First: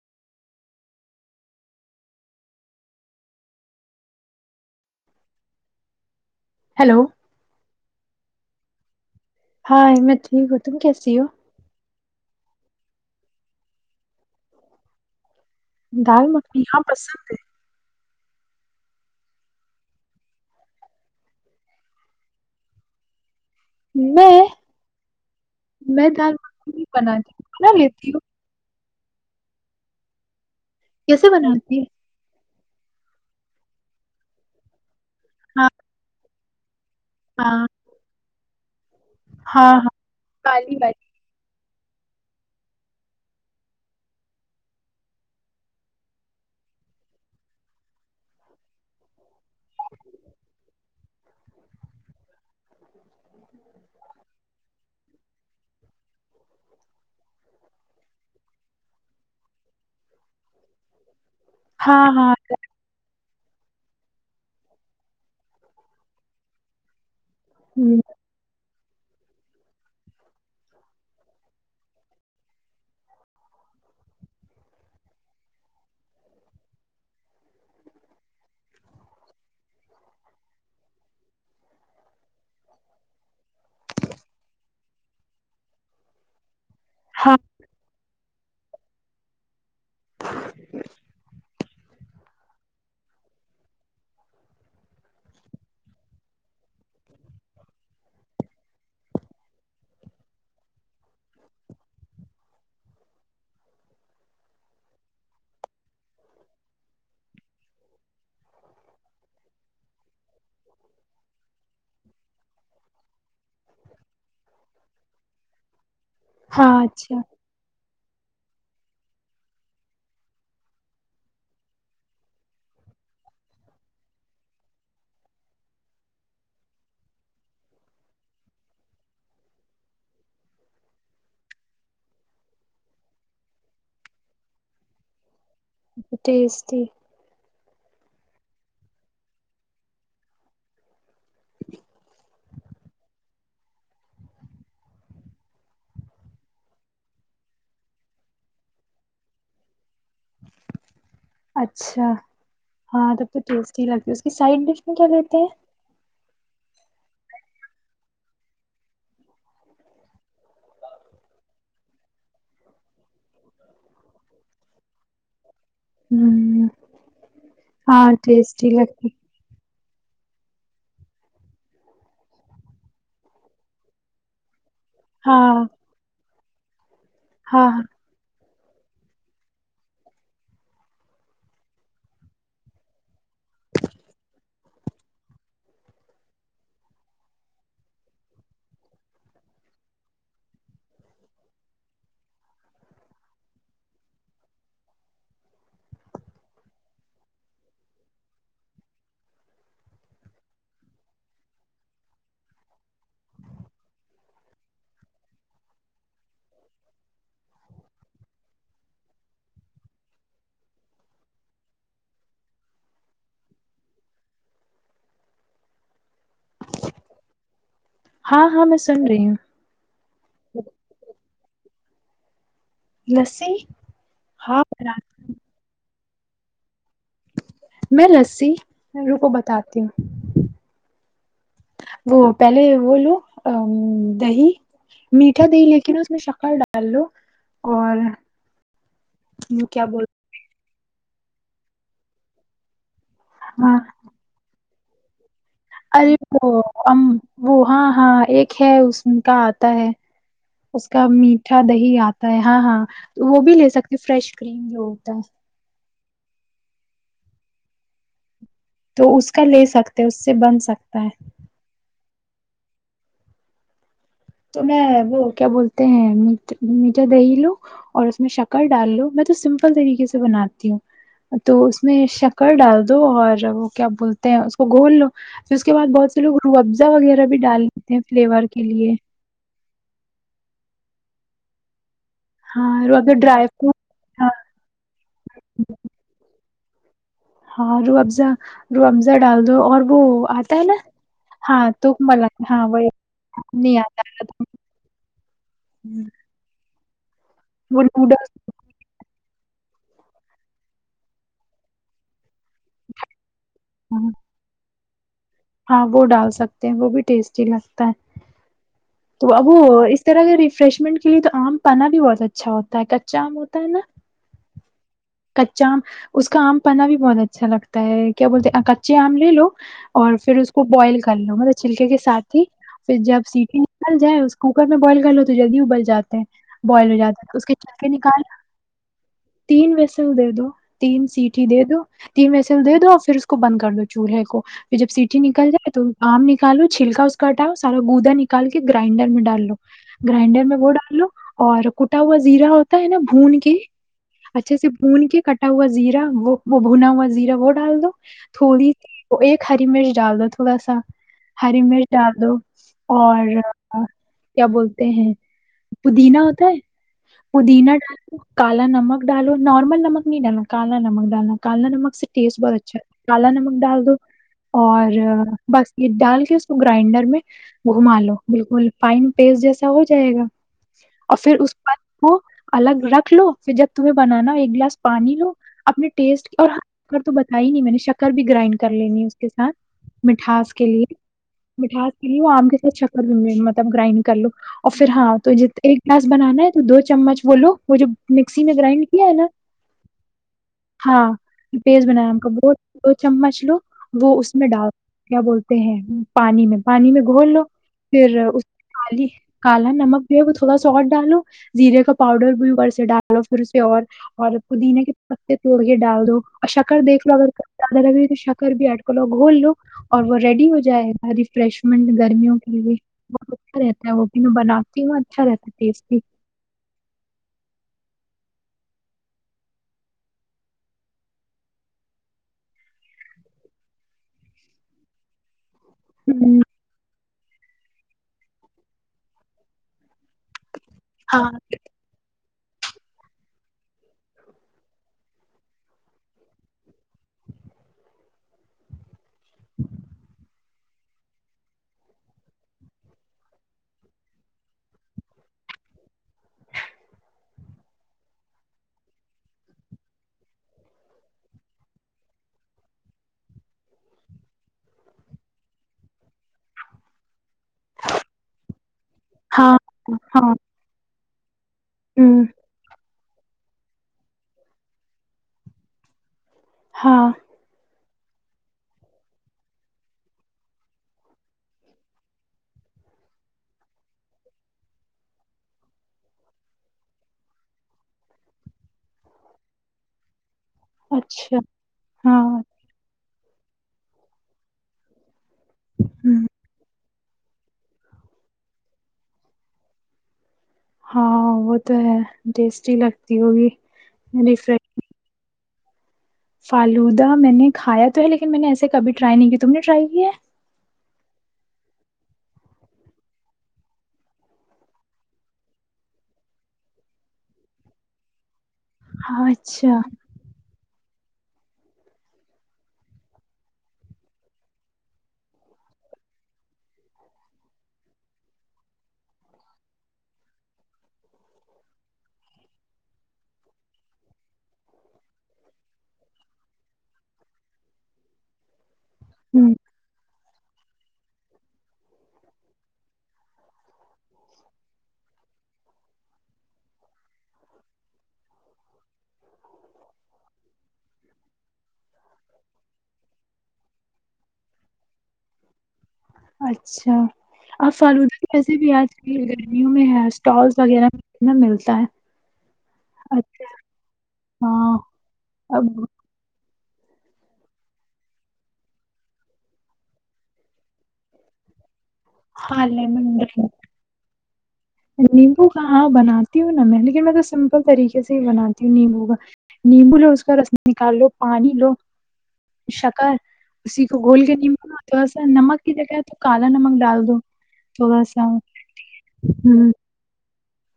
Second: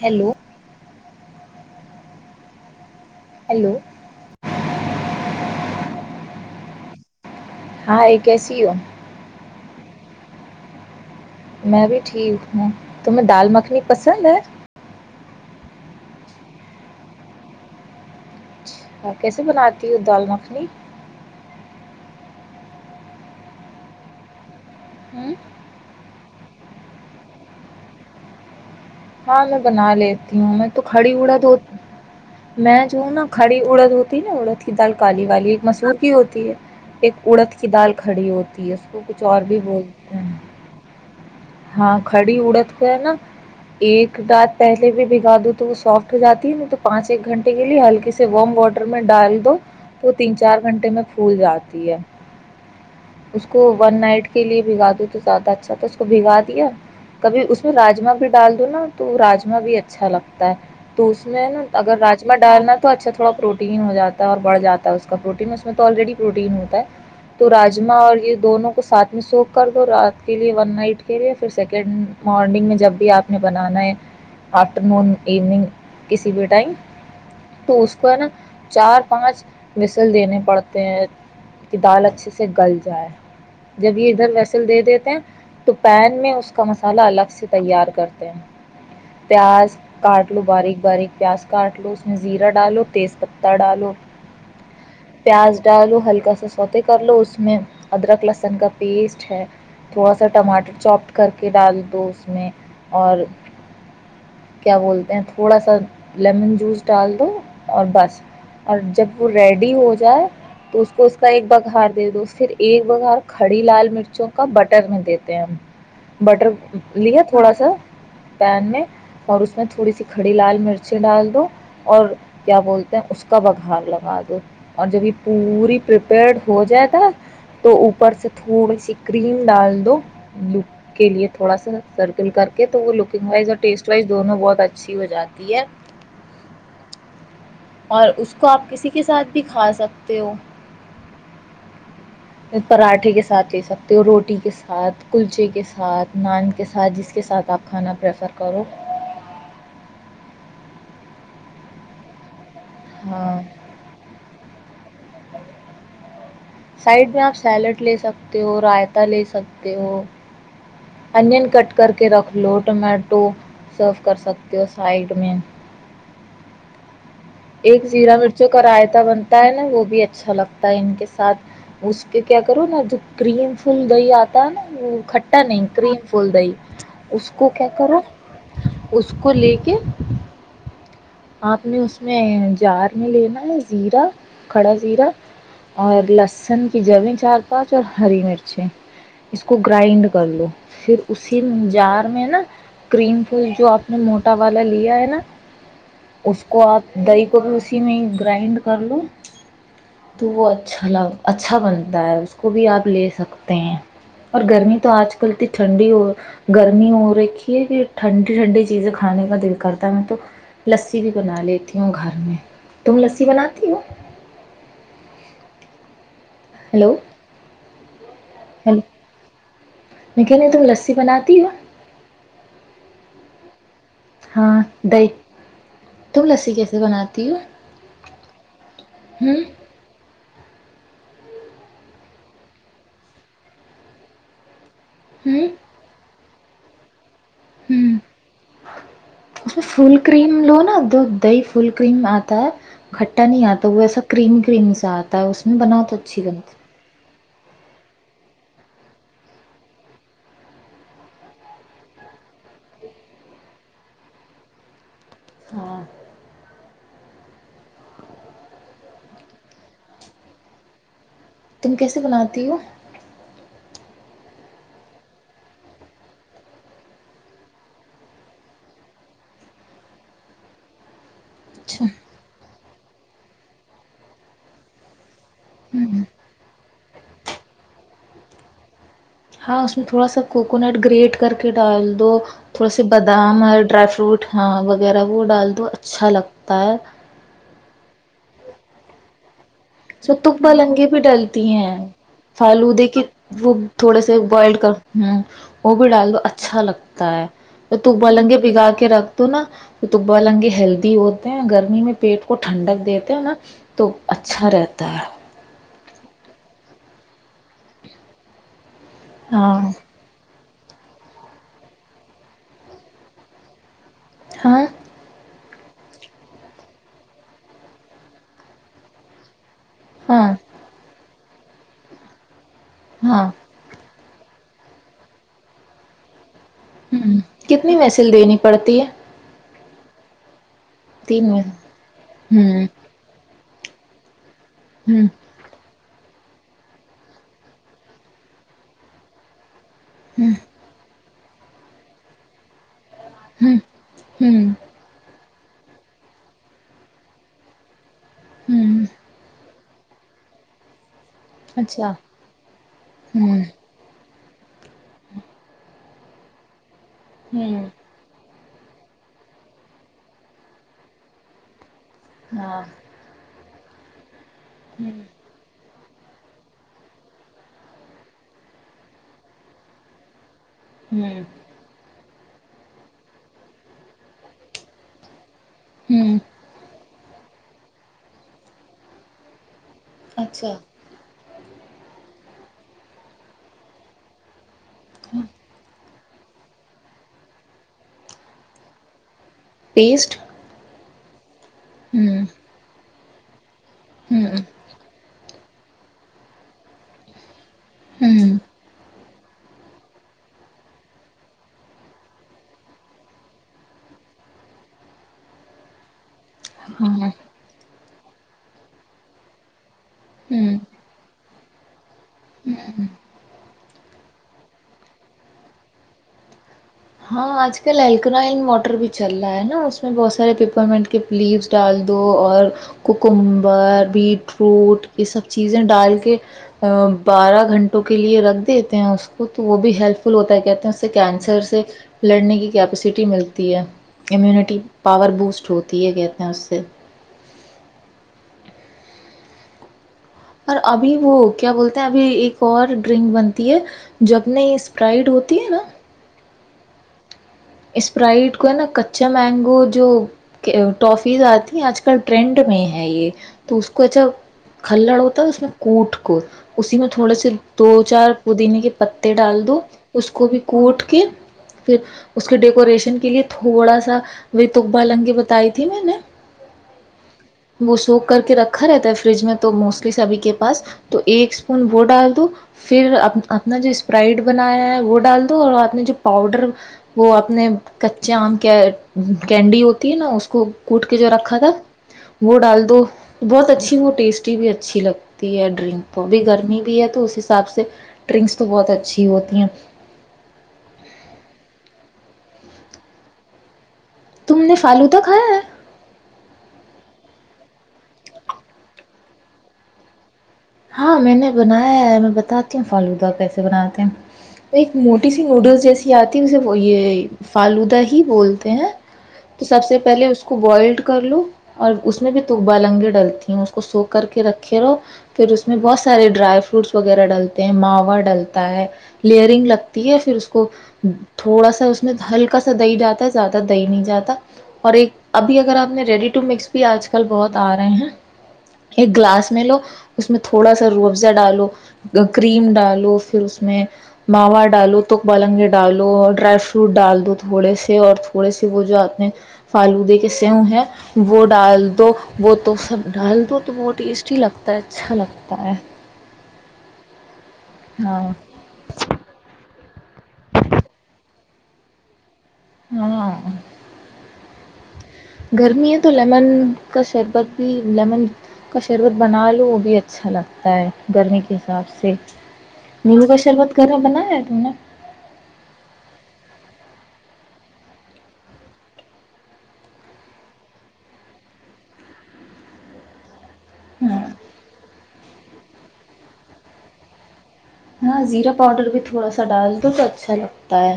Hello hello hello ہاں یہ کیسی ہو ہاں میں ٹھیک ہوں تم کیسی ہو میں بھی ٹھیک ہوں تمہیں دال مکھنی پسند ہے دال مکھنی ہاں پسند ہے کیسے بناتی ہوں دال مکھنی م ہوں میں دال بنی بنا لیتی ہوں ہاں میں بنا لیتی ہوں میں تو کڑی اڑد ہوتی میں جو ہوں نا کھڑی اڑد ہوتی ہے نا اڑد کی دال پالی والی ایک مسلہح کی ہوتی ہے ایک اڑد کی دال کھڑی ہوتی تی ایف وہ کچھ اور بھی بولتے ہیں ہاں کڑی اڑت کا نا ایک دانات پہلے بھی بھگا دو تو وہ سافٹ ہو جاتی ہے ن تو پانچ ایک گھنٹے کے لیے ہلکے سے وارم واٹر میں ڈال دو وہ تین چار گھنٹے میں بھول جاتی ہے اس کو ون نائٹ کے لیے بھگا د تو زیادہ اچھا تھا اس کو بھگا دیا کبھی اس میں راجما بھی ڈال تو نا تو راجما بھی اچھا لگتا ہے تو میں نا اگر رجما ڈالنا تو اچھا تھوڑا پروٹین ہو جاتا ہے اور بڑھ جاتا ہے اس کا پروٹین اس میں تو آلریڈی پروٹین ہوتا ہے تو راجما اور یہ دونوں [unintelligible] ساتھ میں سوکھ کر دو رات کے لیے ون نائٹ کے لیے پھر سیکنڈ مارننگ میں جب بھی آپ [unintelligible] بنانا ہے آفٹر نون ایوننگ کسی بھی ٹائم تو اس کو ہے نا چار پانچ وسل دینے پڑتے ہیں کہ دال اچھے سے گل جائے [unintelligible] جب یہ ادھر ویسل دے دیتے ہیں [unintelligible] طپین میں اس [unintelligible] کا مسالہ الگ سے تیار کرتا [unintelligible] پیاز [inaudible] کاٹ لو باریک باریک پیاز [unintelligible] کاٹ لو اس میں زیرا ڈالو تیز پتتا ڈالو پیاز ڈالو ہلکا سا سوتے کر لو اس میں ادرک لہسن کا پیسٹ ہے تھوڑا سا ٹماٹر چوپٹ کر کے ڈال دو اس میں اور کیا بولتے ہیں تھوڑا سا لیمن جوس ڈال دو اور بس اور جب وہ ریڈی ہو جائے [unintelligible] تو اس کو اس کا ایک بگار دے دو پھر ایک بگار کھڑی لال مرچوں کا بٹر میں دیتے ہیں ہم بٹر لیا تھوڑا سا [unintelligible] پین میں اور اس میں تھوڑی سی کھڑی لال مرچیں ڈال دو اور کیا بولتے ہیں اس کا بگھاار لگا دو اور جب یہ پوری پریپیئرڈ ہو جاتا تو اوپر سے تھوڑی سی کریم ڈال دو لپ کے لیے تھوڑا سا سرکل کر [unintelligible] تو وہ لکنگ وائز اور ٹیسٹ وائز دونوں بہت اچھی ہو جاتی ہے [unintelligible] ٹیسٹی [unintelligible] اور اس کو آپ کسی کے ساتھ بھی کھا سکتے ہو پراٹھے کے ساتھ لے سکتے ہو روٹی کے ساتھ کلچے کے ساتھ نان کے ساتھ جس کے ساتھ [unintelligible] سب کھانا پرریفر کرو [unintelligible] اچھا [unintelligible] ہاں تب تو ٹیسٹی لگتی ہے اس کی سائڈ ڈش میں کیا لیتی [unintelligible] ت [inaudible] سائڈ میں آپ سیلڈ لے سکتے ہو رائتا لے سکتے ہو [unintelligible] انین کٹ کر کے رکھ لو ٹومیٹو سرو کر سکتے ہو سائڈ میں [unintelligible] ہوں [unintelligible] ایک زیرا مرچوں کا رائےتا بنتا ہے نا وہ بھی [unintelligible] بھی اچھا لگتا ہے ان کے ساتھ اس پہ کیا کرو نا جو کریم فل دہی آتا ہے نا [unintelligible] وہ کھٹا نہیں کریم فول د ہی [unintelligible] [inaudible] اس کو کیا کرا [unintelligible] اس کو لے کے [unintelligible] آپ نے اس میں جار میں لینا ہے زیرا کھڑا زیرا اور لسن کی جیں چار پانچ اور ہری مرچیں اس کو گرائنڈ کر لو پھر اسی جار میں نا کریم ف جو آپ نے موٹا والا لیا ہے نا [unintelligible] اس کو آپ دہی کو بھی اسی میں گرائنڈ کر لو تو وہ اچھا ل اچھا بنتا ہے اس کو بھی آپ لے سکتے ہیں اور گرمی تو آج کل اتنی ٹھنڈی ہو گرمی ہو رکھی ہے کہ ٹھنڈی ٹھنڈی چیزیں کھانے کا دل کرتا ہے میں تو [unintelligible] لسی بھی بنا لیتی ہوں گھر میں تم لسی بناتی ہو [unintelligible] ہلولو میں کہ ن تم لسی بناتی ہو [unintelligible] لس ہاں ب [unintelligible] تو ل س کے [unintelligible] میں لسی رو کوو بتاتی ہوں [unintelligible] وہ پہلے وہ لو ا دہی [unintelligible] میٹھا دے ہےیکنا اس میں شک ک ڈالو [unintelligible] ہ اس میں وہ کیا فل بولتے کریم لو نا دو [unintelligible] دی فل کریم آتا ہے [unintelligible] کٹ نہیں آ ہاں تو اب کریم کریم [unintelligible] زاتتاہ اس [unintelligible] ارے اچھی بنتی۔ وہ وہ ہاں ہاں ایک اس کا آتا ہے اس کا میٹھا دہی آتا ہے ہاں ہاں وہ بھی لے سکتے فریش کریم جو ہوتا ہے ہاں تو اس کا لے سکتے اس سے بن سکتا ہے تم کیسے بناتی ہو تو میں وہ کیا بولتے ہیں میا میٹھا دہی لو اور اس میں شکر ڈال لو میں تو سمپل طریقے سے بناتی ہوں تو اس اچھا میں شکر ڈال دو اور وہ کیا بولتے ہیں اس کو گول لو [unintelligible] پھر اس کے بع بہت سے لو روح ابزا وغیرہ بھی ڈال لیتے ہیں فلیور کے لیے [unintelligible] ہاں اس میں تھوڑا سا کوکونٹ گریٹ کر کے ڈال تو تھوڑا س بادام ڈرائی فروٹ ہاں وغیرہ وہ ڈال دو اچھا لگتا [unintelligible] ت [unintelligible] ہاں روح ابز روح ابزہ ڈال دو اور وہ س تک ب آتا ہے نا لنگی بھی ڈلتی ہاں ہیں تو مل ہاں وہ فالودے کے وہ نہیں تھوڑے آتا سے ہے تو بوائل کر ہ وہ بھی ڈال دو اچھا لگتا [unintelligible] تا ہے [unintelligible] وہ تو لنگے بگا کے رکھ تو ناتبا لنگے ہیلدی ہوتے ہیں گرمی میں پیٹ کو ٹھنڈک دیتے ہیں نا تو اچھا رہتا کتار ہاں وہ ڈال سکتے ہیں وہ بھی ٹیسٹی لگتا ہے تو اب ہاں وہ اس طرح کے فریشمنٹ کے لیے تو آم پانا بھی بہت اچھا ہوتا ہے کچا آم ہوتا ہے نا ہاں کچا آم اس کا آم پناا بھی بہت اچھا لگتا ہے کیا بولتے ہیں کچے آم لے لو اور ہاں پھر اس کو بوائل کر کر لو مطلب چلکے کے سات ہی پھر جب ہاں سیٹھی ال جائے اس کوکر میں بوائل کر لو تو جلدی ابل جا ہے اس کے کتنی چھلکے محسل نکال دینی پڑتی ہے تین چل دو تین سیٹیھی دے دو تین ایس ایل ہ دے دو اور پھر کو بند کر دو چولہے کو پھر جب ہ سیٹی نکل جائے تو آم نکالو چھلکا اس کا ہٹاؤ سارا گوودا نکال کے گرائنڈر میں ڈال لو ہ گرائنڈر میں وہ ڈال لو اور کوٹا ہوا زیرا ہوتا ہے نا بھون کے ہ ہ اچھے سے کے کٹا ہوا زیرا وہ وہ بھنا ہوا زیرا وہ ڈال دو ہ تھوڑی ایک ہری مرچ ڈال دو تھوڑا سا ہری مرچ اچھا ڈال دو ہ اور ہ کیا بولتے ہیں پودینہ ہوتا ہے مدینہ ال نمک ڈالو نارمل نمک نہیںا نا کال نہ نمک د نا کال نہ نمک اس سے ٹیس بہت ہاں اچھا ہے کالا نمر ڈال دو اور بس یہ ڈال کے اس کو گرائنڈر میں گھما لو بالکل فائن پیسٹ جیسا ہو جائے گا ہ اور ہ پھر اس کے بعد کو الگ رکھ لو جب تمہیں بنانا ایک گلاس پانی لو اپنے ہوں ٹیسٹ اور اگر تو بچ [unintelligible] کھ ہی نہیں میں نے شکر بھی گرائنڈ کر لینی اس کے سھ مٹھاس اچھا کے لیے مٹھاس کے لیے وہ آم کا چکر بھی مطلب گرائنڈ کر لو افر ہاں تو ج ایک پلاس بنانا ہے تو دو چمچ بولو وہ جو مکسی میں گرائنڈ یہ ہے نا [unintelligible] پیسٹ [unintelligible] ہاں پیز بنا ہم ہوں کا بہت وہ چمچ لو وہ اس ہوں میں ڈال کیا بولتے ہیں پانی میں پانی میں گھول لو پھر ہوں اسالی [unintelligible] کالا نمک بھییا ہے وہ تھوڑا سالٹ ڈالو زیرے کا پاؤڈر بھی اور سے ڈالو پھر اس پی اور پودیین کے پتے توڑ کے ڈال دو اشا کر ہاں دیکھ وغیرہ کرتا لگ شکر بھی اٹک لوگ گول لوگ اور وہ ریڈی ہو ہوں جائے ہے بارف فریشمنٹ گرمیوں کے بہت اچھا رہتا ہے وہ بھی میں بناتی ہوں اچھا رہتا ہے ٹیسٹی ہاں آج کل الکرائن ماٹر بھی چل رہا ہے نا اس میں بہت سارے پیپر مینٹ کے لیوس ڈال دو اور کوکمبر بیٹ روٹ یہ سب چیز چیزیں ڈال کے ہوں بارہ گھنٹوں کے لیے رکھ دیتے ہیں اس کو تو وہ بھی ہیلپ فل ہوتا ہے کہتے ہیں سے ہاں کینسر سے لڑنے کی کیپیسٹی ملتی ہے امیونٹی پاور بوسٹ ہوتی ہے کہتے ہیں اس سے اور ابھی وہ کیا بولتے ہیں ابھی ایک اور ڈرنک بنتی ہے جب نہیں اسپرائڈ ہوتی ہے نا اسپرائٹ کو ہے نا کچا مینگو جو ٹافیز آتی ہیں آج کل ٹرینڈ میں ہے یہ تو اس کو ایچھا کھلڑ ہوتا ہے اس میں کوٹ کو اسی میں تھوڑا سے دو چار پودینے کے پتے ڈال ہاں دو اس کو ہاں بھی کوٹ کے پھر ہوں اس کے ڈیکوریشن کے لیے تھوڑا سا رتکب لنگی بتائی تھی میں نے ہاں وہ سو کر کے رکھا رہتا ہے فریج میں تو موسٹلی سبھی کے پاس تو ایک اسپون وہ ڈال دو پھر اپنا جو اسپرائڈ بنایا ہے وہ ڈال دو اور آپ نے جو پاؤڈر وہ اپنے کچے آم کے کینڈی ہوتی ہے نا اس کو کوٹ کے جو رکھا اچھا تھا ہاں وہ ڈال دو بہت اچھی وہ اور ٹیسٹی بھی اچھی لگتی تی ہے ڈرنک ہم، بھی گرمی بھی ہے تو حساب سے ڈرنکس تو بہت اچھی ہوتی ہیں ہاں وہ تو ہے ٹیسٹی لگتی ہوگی تم نے فالو تو کھایا ہے فالودا میں نے کھایا تو ہے لیکن میں نے ایسے کبھی ٹرائی نہیں کیا تم نے ٹرائی کی ہے ہاں میں نے بنایا ہے میں بتاتی ہوں فالودا کیسے بناتے ہیں ایک موٹی سی نوڈلس جیسی آتی ہے اسے یہ فالودہ ہی بول ہیں ہاں تو سب اچھا سے پہلے اس کو بوائلڈ کر لو اور اس میں بھی تک ب لنگے ڈلتی ہیں اس کو سو کر کے رکھے رہو پھر اس میں بہت سارے ڈرائی فروٹس وغیرہ ڈلتے ہیں ماوا ڈلتا ہے لیئرنگ لگتی ہے پھر اس کو تھوڑا سا اس میں ہلکا سا دہی جاتا ہے زیادہ دہی نہیں جاتا اور ایک ابھی اگر آپ نے ریڈی ٹو مکس بھی آج کل بہت آ رہے ہیں ایک گلاس م ہوں لو اس میں تھوڑا سا رو افزہ ڈالو کریم ڈالو پھر اس میں ماوا ڈالو تک بالنگے ڈالو اور ڈرائی فروٹ ڈال دو تھوڑے سے اور تھوڑے سے وہ جو آپ نے فالودے کے سو ہے وہ ڈال دو وہ تو سب ڈال دو تو وہ ٹیس اچی لگتا ہے سالب [unintelligible] اچھا اب ہاں فالودہ کییسے بھی آج میں ہے [unintelligible] اسٹالس وغیرہ کتنا ملتا ہے ہاں اچھا ہاں اب گرمی ہے تو لیمن کا شربت بھی لیمن کا شربت بنا لو بھی اچھا لگتا ہے گرمی کے حساب سے ہاں نیلوگا لیمن شربت گھر بنایا ہے تم نے نیمبو کا ہاں بناتی ہوں نا میں لیکن میں تو سمپل طریقے سے ہی بناتی ہوں نیمبو کا نیمبو لو اس کا رس نکال لو پانی لو شکر اسی کو ہاں گھول کے ن تو ایسا نمک کی جگہ ہے تو کالا نمک ڈال دو ہاں تھوڑا سا زیرا پاؤڈر بھی تھوڑا سا ڈال تو ہوں تو اچھا لگتا ہے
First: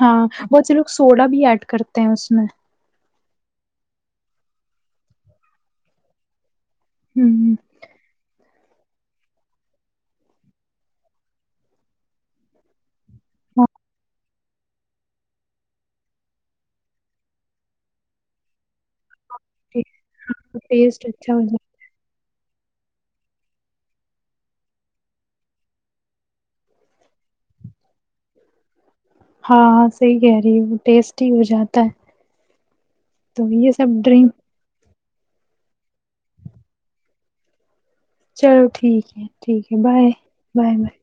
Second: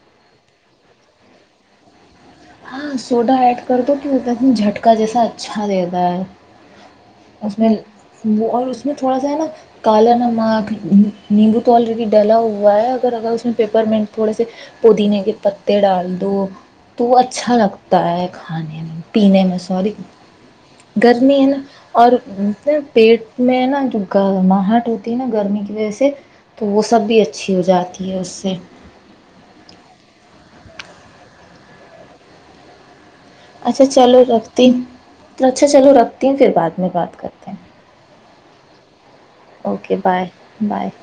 ہاں بہت سے لوگ سوڈا بھی ایڈ کرتے ہیں اس میں ہاں سوڈا ایڈ کر دو ت ا جھٹکا جیسا اچھا دیتا ہے ہوں اس میں وہ اور اس میں تھوڑا سا ہے نا کالا نمک نیمبو تو آالر کی ڈلا ہوا ہے اور اگر اس میں ہاں پیپر میںینٹ تھوڑے سے پودینے کے پتے ڈال دو تو اچھا لگتا ہے کھانے میں پینے میں سوری ٹیسٹ اچھا گرمی ہو ہے نا جاتا اور پیٹ میں نا جو گماہٹ ہوتی ہے نا گرمی کی وجہ سے تو وہ سب بھی اچھی ہو جاتی ہے اس سے ہاں صحی کہ وہ ٹیسٹی ہو جاتا ہے تو یہ اچھا سب چلو ڈرنک رکھتی ہ تو اچھا چلو رکھتی ہیں پھر بعد میں بات کرتے ہیں چلو ٹھیک ہے ٹھیک ہے بائے بائے بائے